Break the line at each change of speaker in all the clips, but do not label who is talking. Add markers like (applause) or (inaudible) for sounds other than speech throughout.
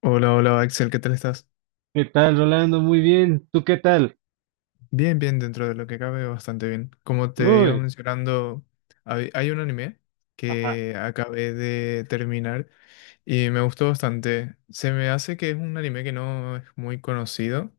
Hola, hola Axel, ¿qué tal estás?
¿Qué tal, Rolando? Muy bien. ¿Tú qué tal?
Bien, bien, dentro de lo que cabe, bastante bien. Como te iba
Uy,
mencionando, hay un anime
ajá.
que acabé de terminar y me gustó bastante. Se me hace que es un anime que no es muy conocido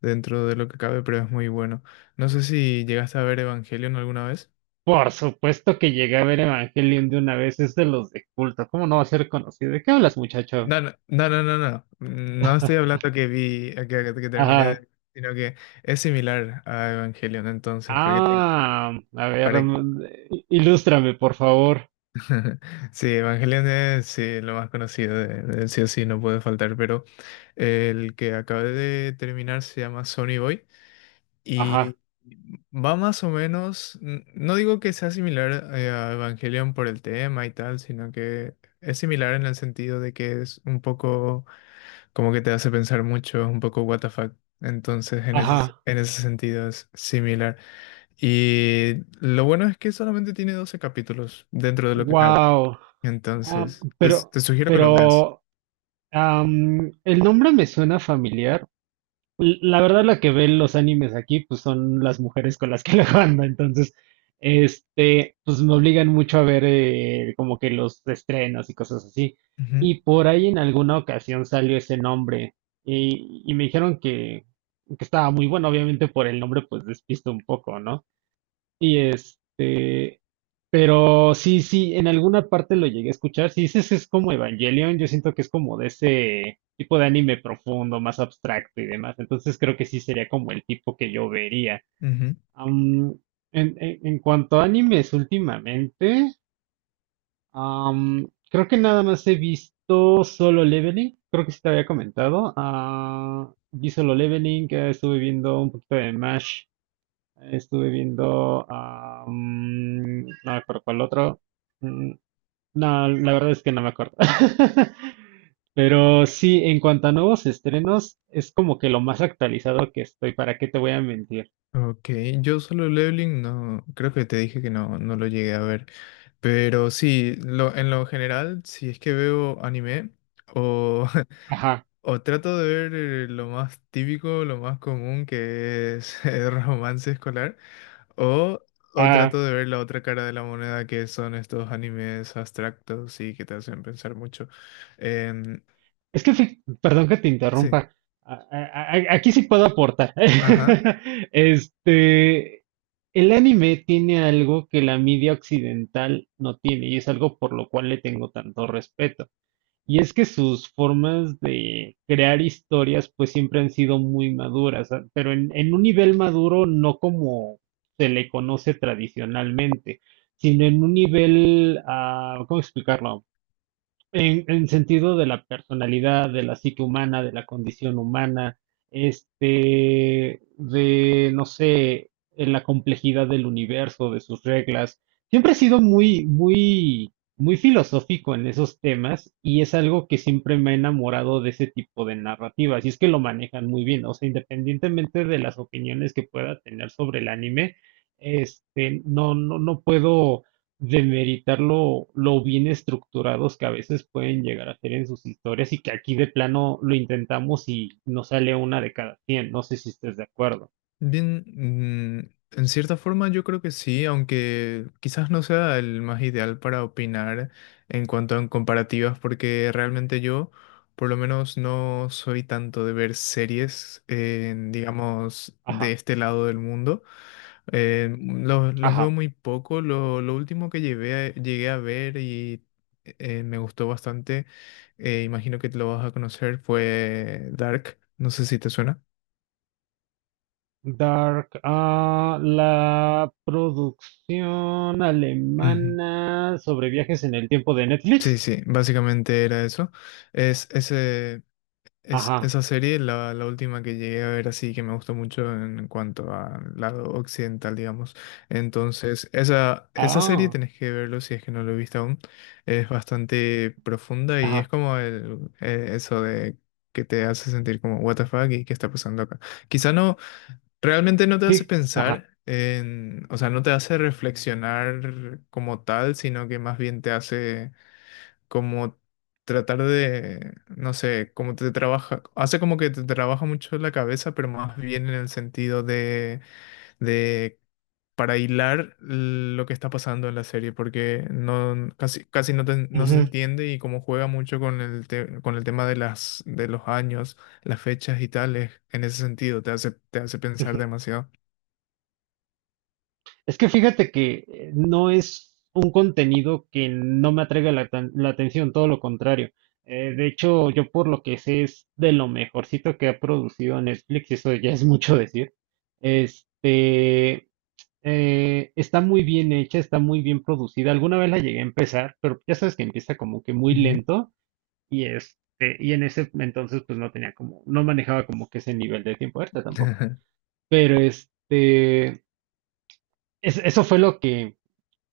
dentro de lo que cabe, pero es muy bueno. No sé si llegaste a ver Evangelion alguna vez.
Por supuesto que llegué a ver Evangelion de una vez, es de los de culto. ¿Cómo no va a ser conocido? ¿De qué hablas, muchacho?
No, no, no, no, no, no. No estoy
(laughs)
hablando que vi, que terminé,
Ajá.
sino que es similar a Evangelion, entonces, para que te...
Ah, a ver,
para,
ilústrame, por favor.
(laughs) Sí, Evangelion es sí, lo más conocido de sí o sí, no puede faltar, pero el que acabé de terminar se llama Sony Boy
Ajá,
y va más o menos, no digo que sea similar a Evangelion por el tema y tal, sino que es similar en el sentido de que es un poco como que te hace pensar mucho, es un poco what the fuck. Entonces,
ajá.
en ese sentido es similar. Y lo bueno es que solamente tiene 12 capítulos dentro de lo que cabe.
Wow. Ah,
Entonces,
pero,
te sugiero que lo veas.
pero, el nombre me suena familiar. La verdad, la que ve los animes aquí, pues son las mujeres con las que (laughs) la ando, entonces, este, pues me obligan mucho a ver como que los estrenos y cosas así.
Ujú,
Y por ahí en alguna ocasión salió ese nombre y me dijeron que estaba muy bueno, obviamente por el nombre pues despisto un poco, ¿no? Y este, pero sí, sí, en alguna parte lo llegué a escuchar. Si dices es como Evangelion, yo siento que es como de ese tipo de anime profundo, más abstracto y demás. Entonces creo que sí sería como el tipo que yo vería.
ujú.
Am, en cuanto a animes últimamente, creo que nada más he visto Solo Leveling. Creo que sí te había comentado. Ah, vi Solo Leveling, estuve viendo un poquito de Mash, estuve viendo, no me acuerdo cuál otro. Mm, no, la verdad es que no me acuerdo. (laughs) Pero sí, en cuanto a nuevos estrenos, es como que lo más actualizado que estoy, ¿para qué te voy a mentir?
Ok, yo solo Leveling no, creo que te dije que no, no lo llegué a ver, pero sí, en lo general, si es que veo anime o, (laughs)
Ajá.
o trato de ver lo más típico, lo más común que es (laughs) el romance escolar, o, o
Ah,
trato de ver la otra cara de la moneda que son estos animes abstractos y que te hacen pensar mucho. Em,
es que, perdón que te
sí,
interrumpa. Ah, ah, ah, aquí sí puedo aportar.
ajá.
(laughs) Este, el anime tiene algo que la media occidental no tiene y es algo por lo cual le tengo tanto respeto. Y es que sus formas de crear historias pues siempre han sido muy maduras, ah, pero en un nivel maduro no como se le conoce tradicionalmente, sino en un nivel, ah, ¿cómo explicarlo? En sentido de la personalidad, de la psique humana, de la condición humana, este, de, no sé, en la complejidad del universo, de sus reglas. Siempre he sido muy, muy, muy filosófico en esos temas y es algo que siempre me ha enamorado de ese tipo de narrativas. Y es que lo manejan muy bien, o sea, independientemente de las opiniones que pueda tener sobre el anime, este, no, no, no puedo demeritar lo bien estructurados que a veces pueden llegar a ser en sus historias y que aquí de plano lo intentamos y no sale una de cada cien. No sé si estés de acuerdo.
Bien, mm, en cierta forma yo creo que sí, aunque quizás no sea el más ideal para opinar en cuanto a en comparativas, porque realmente yo, por lo menos, no soy tanto de ver series, en, digamos, de
Ajá,
este lado del mundo. Los veo
ajá.
muy poco. Lo último que llegué a ver y me gustó bastante, imagino que te lo vas a conocer, fue Dark. No sé si te suena.
Dark, ah, la producción
Ujú.
alemana sobre viajes en el tiempo de
Sí,
Netflix.
sí, básicamente era eso. Es, ese, es
Ajá,
esa serie, la última que llegué a ver así, que me gustó mucho en cuanto al lado occidental, digamos. Entonces, esa serie
ah,
tenés que verlo si es que no lo he visto aún. Es bastante profunda y es
ajá,
como eso de que te hace sentir como, what the fuck, y qué está pasando acá. Quizá no, realmente no te hace
sí, ajá.
pensar. En, o sea, no te hace reflexionar como tal, sino que más bien te hace como tratar de, no sé, como te trabaja, hace como que te trabaja mucho la cabeza, pero más bien en el sentido de para hilar lo que está pasando en la serie, porque no, casi no, no se entiende y como juega mucho con con el tema de de los años, las fechas y tales, en ese sentido te hace pensar
Ujú.
demasiado.
Es que fíjate que no es un contenido que no me atraiga la atención, todo lo contrario. De hecho, yo por lo que sé es de lo mejorcito que ha producido Netflix, y eso ya es mucho decir. Este, está muy bien hecha, está muy bien producida. Alguna vez la llegué a empezar, pero ya sabes que empieza como que muy
Ujú.
lento y este, y en ese entonces pues no tenía como, no manejaba como que ese nivel de tiempo ahorita tampoco.
(laughs)
Pero este, eso fue lo que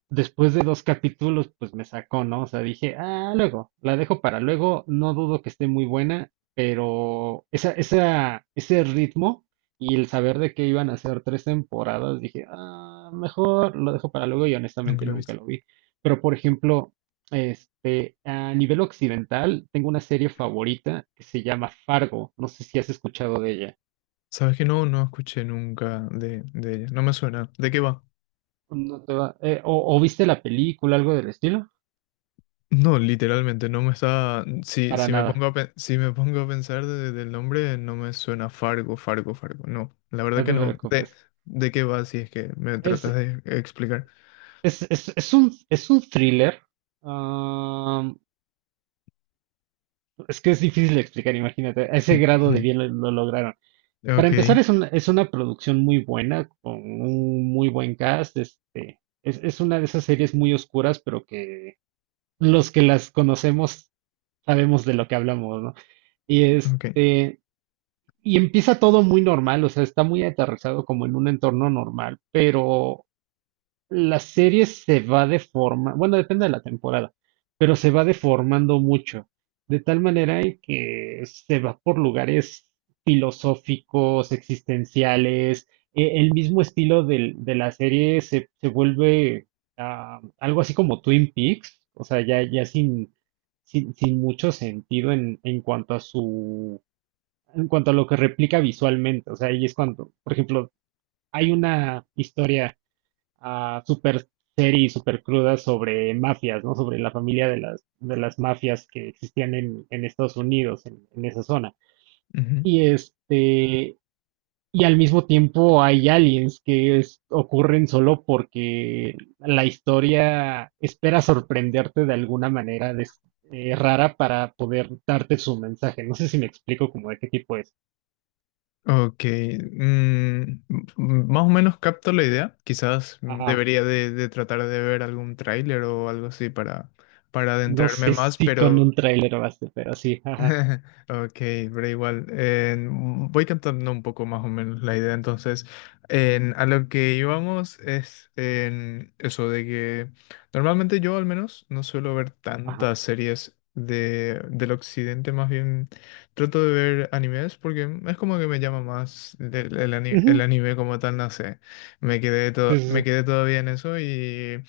después de dos capítulos, pues me sacó, ¿no? O sea, dije, ah, luego, la dejo para luego, no dudo que esté muy buena, pero ese ritmo y el saber de que iban a ser tres temporadas, dije, ah, mejor lo dejo para luego y
Nunca
honestamente
lo he
nunca
visto.
lo vi. Pero, por ejemplo, este, a nivel occidental, tengo una serie favorita que se llama Fargo, no sé si has escuchado de ella.
Sabes que no, no escuché nunca de ella. No me suena. ¿De qué va?
No te o viste la película, algo del estilo.
No, literalmente, no me está. Si,
Para
si me
nada,
pongo a, si me pongo a pensar del nombre, no me suena Fargo, Fargo, Fargo. No, la verdad
no
que
te
no.
preocupes.
De qué va si es que me
Es,
tratas de explicar?
es un thriller. Ah, es que es difícil de explicar, imagínate. A ese grado de
(laughs)
bien lo lograron. Para
Ok,
empezar, es una producción muy buena, con un muy buen cast. Este, es una de esas series muy oscuras, pero que los que las conocemos sabemos de lo que hablamos, ¿no? Y
ok.
este, y empieza todo muy normal, o sea, está muy aterrizado como en un entorno normal, pero la serie se va deformando, bueno, depende de la temporada, pero se va deformando mucho, de tal manera en que se va por lugares filosóficos, existenciales, el mismo estilo de la serie se vuelve ah, algo así como Twin Peaks, o sea, ya, ya sin, mucho sentido en cuanto a lo que replica visualmente, o sea, ahí es cuando, por ejemplo, hay una historia a super serie super cruda sobre mafias, ¿no? Sobre la familia de las mafias que existían en Estados Unidos, esa zona.
Ujú.
Y este, y al mismo tiempo hay aliens que es, ocurren solo porque la historia espera sorprenderte de alguna manera de, rara para poder darte su mensaje. No sé si me explico como de qué tipo es.
Ok. M- más o menos capto la idea. Quizás
Ajá.
debería de tratar de ver algún tráiler o algo así para
No
adentrarme
sé
más,
si con
pero.
un tráiler baste, pero sí, ajá,
(laughs) Ok, pero igual, voy cantando un poco más o menos la idea. Entonces, a lo que íbamos es en eso de que normalmente yo al menos no suelo ver
ajá.
tantas series de, del occidente, más bien trato de ver animes porque es como que me llama más
Uh
el
-huh.
anime como tal, no sé.
Sí, sí,
Me
sí.
quedé todavía en eso y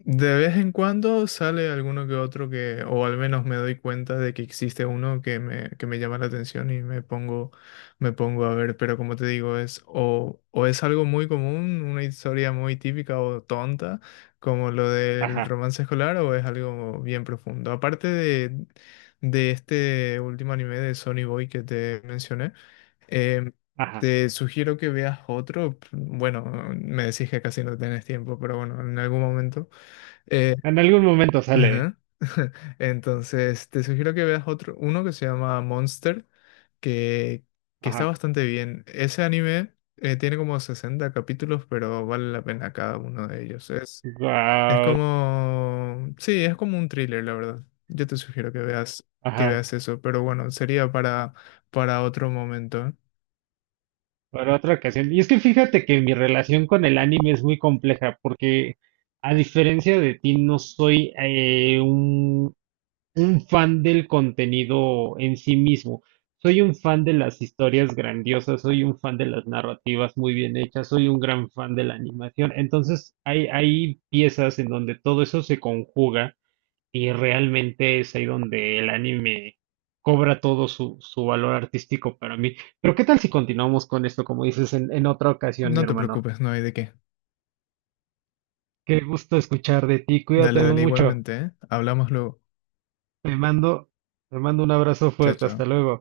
de vez en cuando sale alguno que otro que, o al menos me doy cuenta de que existe uno que me llama la atención y me pongo a ver, pero como te digo, es o es algo muy común, una historia muy típica o tonta, como lo del
Ajá,
romance escolar, o es algo bien profundo. Aparte de este último anime de Sonny Boy que te mencioné, em,
ajá.
te sugiero que veas otro. Bueno, me decís que casi no tenés tiempo, pero bueno, en algún momento. Eh,
En algún momento sale.
ajá. (laughs) Entonces, te sugiero que veas otro, uno que se llama Monster, que, que está
Ajá.
bastante bien. Ese anime tiene como 60 capítulos, pero vale la pena cada uno de ellos. Es
Wow.
como, sí, es como un thriller, la verdad. Yo te sugiero que
Ajá.
veas eso, pero bueno, sería para otro momento.
Para otra ocasión. Y es que fíjate que mi relación con el anime es muy compleja porque a diferencia de ti no soy un fan del contenido en sí mismo. Soy un fan de las historias grandiosas, soy un fan de las narrativas muy bien hechas, soy un gran fan de la animación. Entonces hay piezas en donde todo eso se conjuga. Y realmente es ahí donde el anime cobra todo su valor artístico para mí. Pero ¿qué tal si continuamos con esto, como dices, en otra ocasión, mi
No te
hermano?
preocupes, no hay de qué.
Qué gusto escuchar de ti.
Dale,
Cuídate
dale,
mucho.
igualmente, ¿eh? Hablamos luego.
Te mando, te mando un abrazo
Chao,
fuerte. Hasta
chao.
luego.